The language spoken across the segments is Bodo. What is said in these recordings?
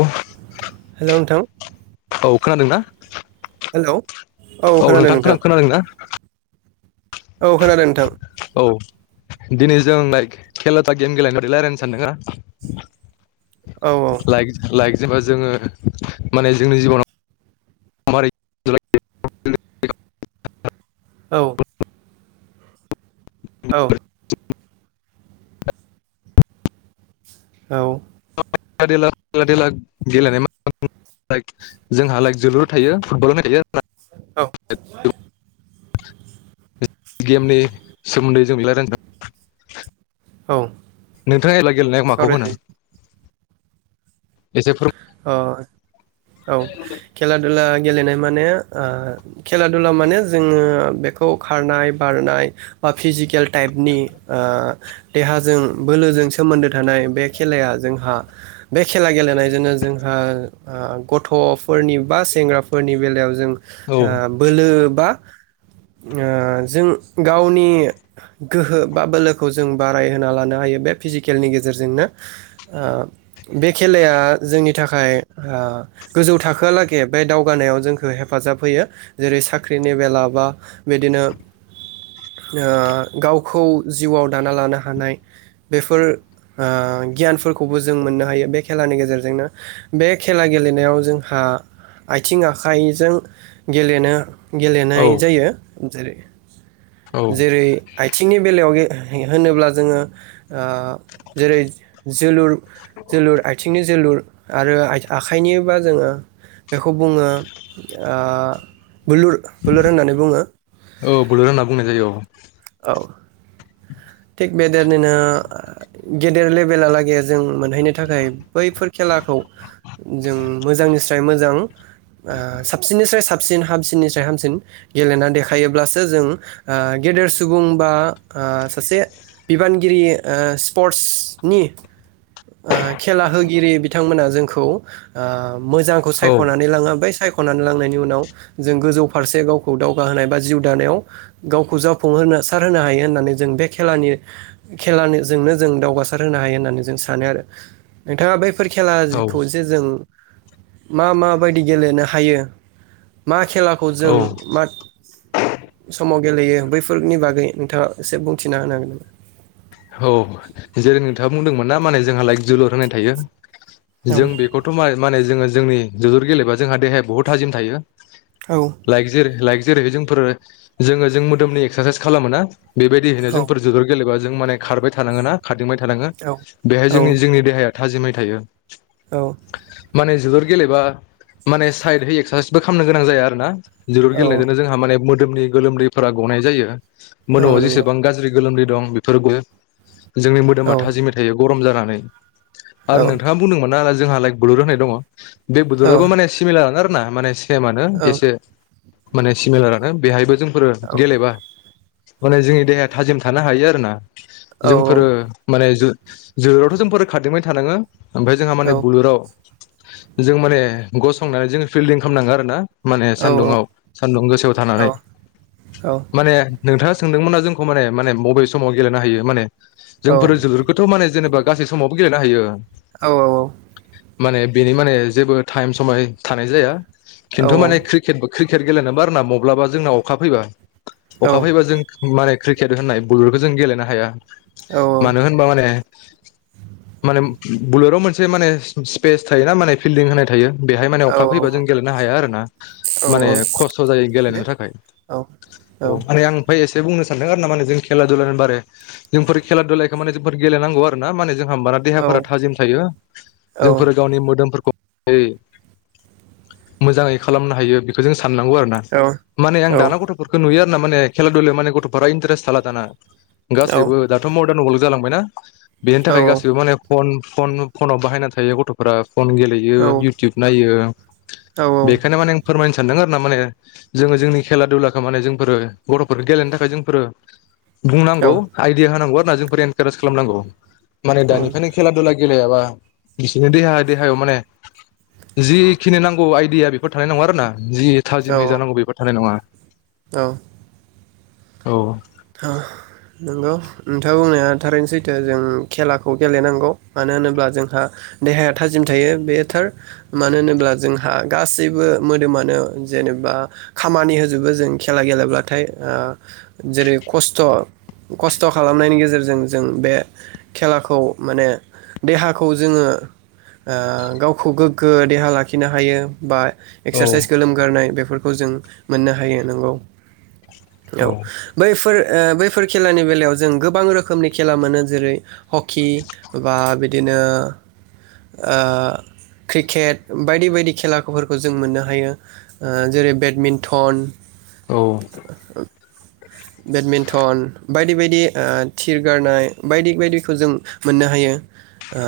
औ हेलौ नोंथां अ खोनादोंना हेलौ औ नोंथां खोना खोनादों ना औ खोनादों नोंथां औ दिनै जों लाइक खेला'था गेम गेलेनो बादै रायजलायनो सानदों ना औ [unintelligible] जेनेबा जोङो माने जोंनि जिबनाव [unintelligible] औ औ औ देला गेलेनाय जोंहा लाइक जोलुराव थायो फुटबलाव थायो। औ गेमनि सोमोन्दै जों रायलानो औ नोंथाङा एला गेलेनाया माखौ होनो सावरायजायो एसे फोर अ औ खेला दुला गेलेनाय माने ओ खेला दुला माने जोङो बेखौ खारनाय बारनाय बा फिजिकेल टाइपनि ओ देहाजों बोलोजों सोमोन्दो थानाय बे खेलाया जोंहा बे खेला गेलेनायजोंनो। जोंहा गथ'फोरनि बा सेंग्राफोरनि बेलायाव जों। औ ओ बोलो बा ओ जों गावनि गोहो बा बोलोखौ जों बारायहोना लानो हायो बे फिजिकेलनि गेजेरजोंनो ओ बे खेलाया। जोंनि थाखाय ओ गोजौ थाखोआलागै बे दावगानायाव जोंखौ हेफाजाब होयो जेरै साख्रिनि बेला बा बिदिनो ओ गावखौ जिउआव दाना लानो हानाय बेफोर ओ गियानफोरखौबो जों मोननो हायो बे खेलानि गेजेरजों। नो बे खेला गेलेनायाव जोंहा आथिं आखाइजों गेलेनो औ गेलेनाय जायो जेरै औ जेरै आथिंनि बेलायाव गे होनोब्ला जोङो ओ जेरै जोलुर जोलुर आथिंनि जोलुर आरो आखाइनिबा जोङो बेखौ बुङो ओ बुलुर बुलुर होननानै बुङो। औ बुलुल होनना बुंनाय जायो औ औ थिग बेदेरनिनो गेदेर लेभेेललागै जों मोनहैनो थाखाय बैफोर खेलाखौ जों मोजांनिस्राय मोजां ओ साबसिननिस्राय साबसिन हामसिननिस्राय हामसिन गेलेना देखायोब्लासो जों ओ गेदेर सुबुं बा ओ सासे बिबानगिरि ओ स्पर्टसनि ओ खेला होगिरि बिथांमोना जोंखौ ओ मोजांखौ औ सायख'नानै लाङो बोय सायख' खावनानै लांनायनि उनाव जों गोजौ फारसे गावखौ दावगा होनोनाय बा जिउ दानायाव गावखौ जाफुंहोनो सार होनो हायो होननानै जों बे खेलानि खेलानि जों जोंनो दावगासार होनो हायो होननानै जों सानो आरो नोंथांङा बै फोर औ खेलाखौ जे‌ जों मा मा बायदि गेलेनो हायो मा‌ खेलाखौ औ जों मा समाव गेलेयो बैफोरनि बागै नोंथांङा एसे बुं थिना होनांगोन नों औ जेरै नोंथांङा बुंदोंमोन ना माने जोंहा लाइक जोलुर होनाय थायो। जों नामा? बेखौथ' मा नो‌ माने जोंङो। जोंनि जोलुर गेलेबा जोंहा देहाया बुहुत थाजिम थायो। औ लायजिर लाय जेरै जोंफोर जोंङो जों मोदोमनि एक्सारसाइस खालामो ना। बेबायदि हैनो औ जोंफोर जोबोर गेलेबा जों माने। खारबाय थानांगोन ना। खारदिंबाय थानांङो बेहाय औ जोंनि जोंनि देहाया। थाजिमै थायो। औ। माने जोलुर गेलेबा माने साइद एक्सारसाइसबो खालामनो गोनां जाया आरो ना। जोलुर गेलेजों औ जोंहा माने। मोदोमनि गोलोमदैफोरा गनाय जायो। औ मोदोमाव नंगौ जेसेबां गाज्रि गोलोमदै। दं बेफोरबो। [inaudible] जोंनि औ मोदोमा थाजिमै थायो गरम जा‌ लानो। औ आरो नोंथांङा बुंदोंमोन ना। जोंहा लाइक बुुल‌ होननाय दंङ। बे औ बदरावबो माने सिमिलार आरो। ना माने सि सेमानो एसे। माने सिमिलारानो बेहाय बो। जोंफोर गेलेबा। माने जोंनि देहाया थाजिम थानो हायो आरो ना। औ जोंफोरो माने जु जोलोरावथ' जोंफोरो खारदिंबाय थानांङो। ओमफाय जोंहा माने बुलुराव। जों माने गसंनानै जों फिल्डिं खालामनांगो आरो ना। माने सान्दुंआव सान्दुं गोसोआव थानानै माने नोंथा सोंदोंमोना जोंखौ माने माने मबे समाव गेलेनो हायो माने। जोंफोर जोलुर खोथ' माने जेनेबा गासै समावबो। गेलेनो होयो। औ औ औ माने बेनि माने जेबो टाइम समाय थानाय जाया। खिन्थु माने क्रिकेट बो क्रि केट गेलेनोबा आरोना मब्लाबा जोंनाव अखा फैबा अखा फैबा जों माने क्रिकेट होननाय बुलुरखो जों गेलेनो हाया। मानो होनबा माने माने बुलुराव मोनसे माने स्पेस थायोना माने फिल्डिं होनाय थायो। बेहाय माने अखा फैबा जों गेलेनो हाया आरो ना माने खस्थ' जायो गेलेनो थाखाय औ ओरै आं फाय एसे दे बुंनो सानदों आरो ना माने जों खेला दुलानि बारे जोंफोर खेला दुलायखौ माने जोबोद गेलेनांगौ आरो ना माने जों हामबारा देहाफोरा थाजिम थायो जोंफोर गावनि मोदोमफोरखौ दै मोजाङै खालामनो हायो बेखौ जोंस साननांगौ आरोना माने आं दाना गथ'फोरखौ नुयो होनना माने खेला दुलायाव माने गथ'फोरा इन्ट्रेस्थ थाला दाना ओरैबो दाथ' मरदान अल जालांबाय ना बेनि थाखाय गासिबो माने फन फन फनाव बाहायना थायो गथ'फोरा फन गेलेयो इउटुब नायो। बेखायनो माने आं फोरमायनो सा सान्दों आरोना माने जोङो जोंनि खेला दुलाखौ माने जोंफोरो गथ'फोरखौ गेलेनो थाखाय जोंफोरो बुंनांगौ। रिहा होनांगौ आरना जोंफोरेन थेरेस खालामनांगौ माने दानिफायनो खेला दुला गेलेयाबा बिसोरनि देहा देहायाव माने जिखिनि नांगौ आइदिया बेफोर थानाय नङा आरोना। जि थाजिमै जानांगौ बेबो थानाय नङा। औ ओह नोंगौ नोंथां बुंनाया थारैनो सैथो जों खेलाखौ गेलेनांगौ मानो होनोब्ला जोंहा देहाया थाजिम थायो बेयो थार मानो होनोब्ला जोंहा गासैबो मोदोमानो जेनेबा खामानि होजुबो जों खेला गैलेब्लाथाय ओ जेरै - खस्थ' खस्थ' खालामनायनि गेजेरजों जों बे खेलाखौ माने देहाखौ जोङो ओ गावखौ गोग्गो देहा लाखिनो हायो बा एक्सारसाइस गोलोमगारनाय बेफोर खौ जों मोननो हायो नोंगौ। औ बैफोर ओ बैफोर खेलानि बेलायाव जों गोबां रोखोमनि खेला मोनो जेरै- हकि बा बिद बिदिनो ओ क्रिकेट बायदि बायदि खेलाफोरखौ जों मोननो हायो ओ जेरै बेडमिन्टन औ बेडमिन्टन बायदि बायदि ओ थिरगारनाय बायदि बायदिखौ जों मोननो हायो ओ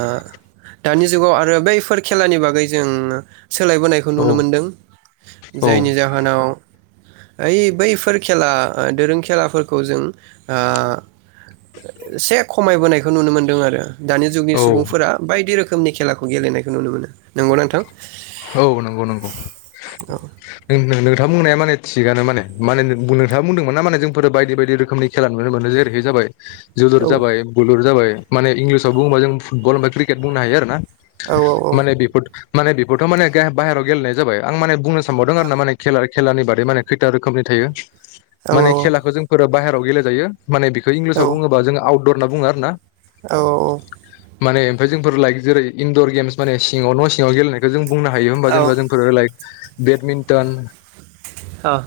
दानि जुगाव आरो बैफोर खेलानि बागै जों सोलायबोनायखौ औ नुनो मोनदों जायनि औ जाहोनाव ओइ बैफोर खेला ओ दोरों खेलाफ फोरखौ जों ओ एसे खमायबोनायखौ नुनो मोनदों आरो दानि जुगनि सुबुंफोरा बायदि रोख खोमनि खेलाखौ गेलेनायखौ नुनो मोनो नोंगौ ना नोंथां? औ नोंगौ नोंगौ नों नोंथां बुंनाया माने थिगानो माने माने बु नोंथाङा बुंदोंमोन ना माने जोंफोरो बायदि बायदि रोखोमनि खेला नुनो मोनो जेरैहाय जाबाय औ जुलुरजाबाय, बुलुरजाबायक माने इंलिसाव बुबां जों फुटबल ओमफाय क्रिकेट बुंनो हायो आरो ना औ माने बिफोद माने बेफ गथ' माने गाह बाहेरायाव गेलनाय जाबाय आं माने बुंनो सा नबावदों आरो ना माने खेला‌ खेलानि बादै माने खैथा रोखोमनि थायो औ माने खेलाखौ जोंफोरो बाहेराव गेलेेजायो माने बेखौ इंलिसाव बुङोबा जों आउट दर होनना बुङो आरो ना औ औ माने ओमफाय जोंफोर लाइक जेरै इनड'र गेमस माने सिङाव न' सिङाव गेलेनाय खौ जों बुंनो हायो होमबा औ जेनेबा जोंफोरो लाइक बेडमिन्टन ओ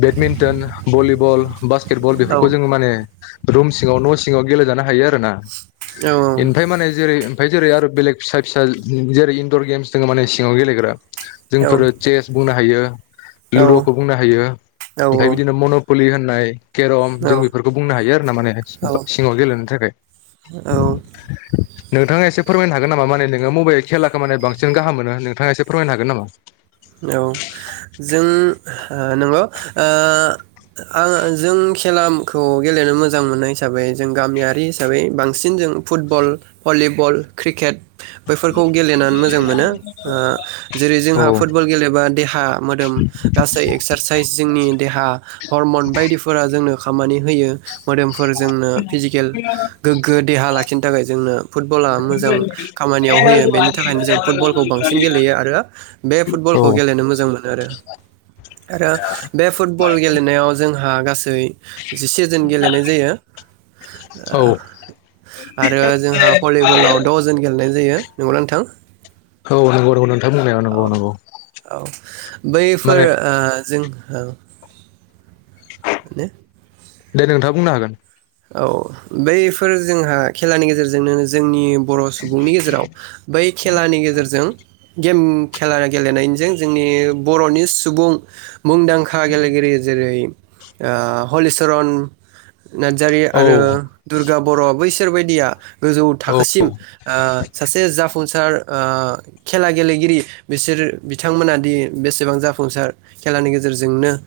बेडमिन्टन, भलिबल, बास्केटबल बेफोरखौ जोङो माने रुम सिङाव न' सिङाव गेलेेजानो हायो आरो ना एनफाय माने जेरै फाय जेरै आरो बेलेग फिसा फिसा जेरै इनडर' गेम्स दङ माने सिङाव गेलेग्रा जोंफोरो चेस बुंनो हायो [inaudible] लुद'खौ बुंनो हायो ओमफाय बिदिनो मन' पुलि होननाय केरम जों बेफोरखौ बुंनो हायो आरो ना माने सि फ सिङाव गेलेनो थाखाय औ नोंथाङा एसे फोरमायनो हागोन नामा माने नोङो मबाइ खेला खेलाखौ माने बांसिन गाहाम मोनो नोंथाङा एसे फोरमायनो हागोन नामा औ जों ओ नंगौ ओ आं जों खेलाखौ गेलेनो मोजां मोननाय हिसाबै जों गामियारि हिसाबै बांसिन जों फुटबल भलिबल क्रिकेट बैफोरखौ गेलेनान मोजां मोनो ओ जेरै जोंहा औ औ फुटबल गेलेबा देहा मोदोम गासै एक्सारसाइस जोंनि देहा हरमन बायदिफोरा जोंनो खामानि होयो मोदोमफोर जोंनो फिजिकेल गोग्गो देहा लाखिनो थाखाय जोंनो फुटबला मोजां खामानियाव होयो बेनि थाखायनो जों फुटबलखौ बांसिन गेलेयो आरो फुटबलखौ गेलेनो मोजां मोनो आरो बे फुटबल गेलेनायाव जों हा गास ए जिसे जोन गेलेनाय जायो आ आरो जोंहा भलिबलाव द'जन गेलेनाय जायो नंगौ ना नोंथां ह औ नंगौ नोंथां बुंनाया नंगौ औ नंगौ औ औ बैफोर माने ओ जों औ ने दे नोंथाङा बुंनो हागोन औ बैफोर जोंहा खेलानि गेजेरजोंनो जोंनि बर' सुबुंनि गेजेराव बै खेलानि गेजेरजों गेम खेला गेलेनायजों जोंनि बर'नि सुबुं मुंदांखा गेलेगिरि जेरै आ हलिचरन जारि औ आरो दुर्गा बर' बैस सोरबायदिया गोजौ औ थाखोसिम ओ सासे जाफुंसार ओ खेला गेलेगिरि बिसोर बिथांमोना दि बेसेबां जाफुंसार खेलानि गेजेरजोंनो ओ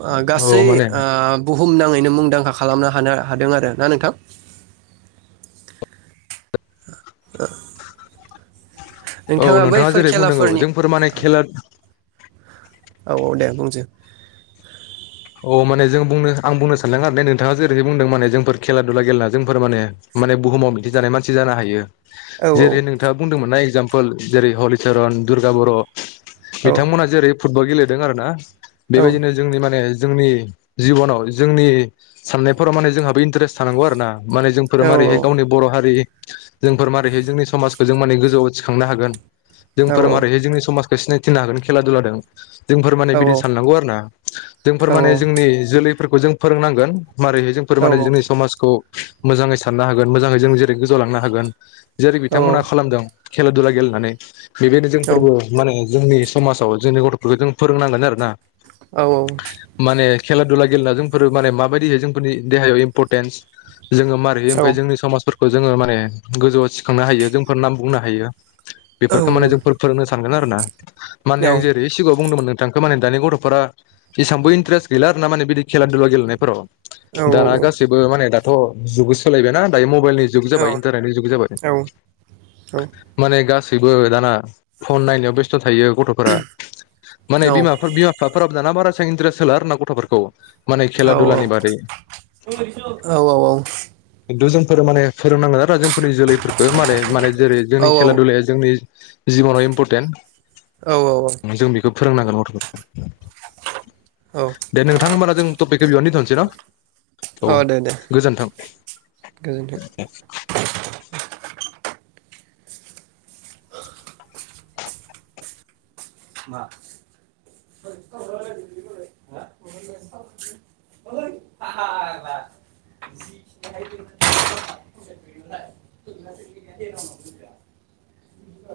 आ औ गासै माने आ बु बुम नाङैनो मुं मुंदांखा खालामनो हानो हादों आरो ना नोंथां। औ नोंथाङा बैफोर जेरै बुंनांगौ खेलाफोरनि जोंफोर माने खेला औ औ दे बुंसै अ माने जों बुंनो आं बुंनो सानदों आरो ने नोंथाङा जेरैहाय बुंदों माने जोंफोर खेला दुला गेलेना जोंफोर माने माने बुहुमाव दिन्थिजानाय मानसि जानो हायो। औ जेरै नोंथाङा बुंदोंमोनना एकजाम जेरै हलिचरन दुर्गा बर' औ बिथांमोनहा जेरै फुटबल गेलेदों दों आरोना औ बेबायदिनो जोंनि माने जोंनि जिब'नाव जोंनि साननायफोराव माने जोंहाबो इन्टारेस्ट थानांगौ आरो ना। माने जोंफोर औ मारैहाय गावनि बर' हारि जोंफोर माबारैहाय जोंनि समाजखौ जों माने गोजौआव थिखांनो हागोन औ जोंफोर मारैहाय जोंनि समाज बे सिनायथिनो हागोन खेला दुलादों जोंफोर माने औ बिदि साननांगौ आरो ना। फोर माने जोंनि जोल बेफोरखौ जों फोरोंनांगोन मारोरैहाय जोंफोर माने जोंनि समाजखौ मोजाङै साननो हागोन मोजाङै जों जेरै गोजौवाव लांनो हागोन। जेरै बिथांमोनहा खालामदों खेला दुला गेलेनानै बेबादि जोंफोरबो माने जोंनि समाजाव जोंनि गथ'फोरखौ जों फोरोंनांगोन आरो ना। औ औ। माने खेला दुला गेलेनाया जोंफोर माने माबायदियै जोंफोरनि देहायाव इम्परटेन्स जोङो मारैहाय ओमफ्राय जोंनि समाजफोरखौ खौ जोङो माने गोजौआव सिखांनो हायो जोंफोर नाम बुंनो हायो। बेफोरखौ माने जोंफोर फोरोंनो सान बेनो आरो ना। माने औ आं जेरै सिगाङाव बुंदोंमोन बिथांखौ माने दानि गथ'फोरा एसांबो इन्टारेस्ट गैला आरो ना माने बिदि खेला दुला गेलनायफोराव। दाना गासैबो माने दा अ जुगबो सोलायबायना दायो मबाइ मबायलनि जुग जाबाय इन्तारनेतनि जुग जाबाय। माने गासै बयबो दाना फन नायनायाव बेस्थ' थायो गथ'फोरा। माने बिमाफोर बिमा बिफाफोरा दाना बारा इसान इनट्रेस होला आरोना गथ'फोरखौ माने औ खेला दुलानि बारै औ औ औ औ। खिनथु जोंफोर माने फोरोंनांगोन आरो जों [unintelligible] जोलैफोरखौ माने माने जेरै जोंनि खेला दुलाया जोंनि । जिबनाव इम्पर्टन्ट औ औ औ। फोरोंनांगोन गथ'फोरखो। औ दे नोंथां होमब्ला जों टपिकखौ बेयावनो दथ'नोसै न औ दे दे गोजोन्थों गोजोनथों [unintelligible] [unintelligible]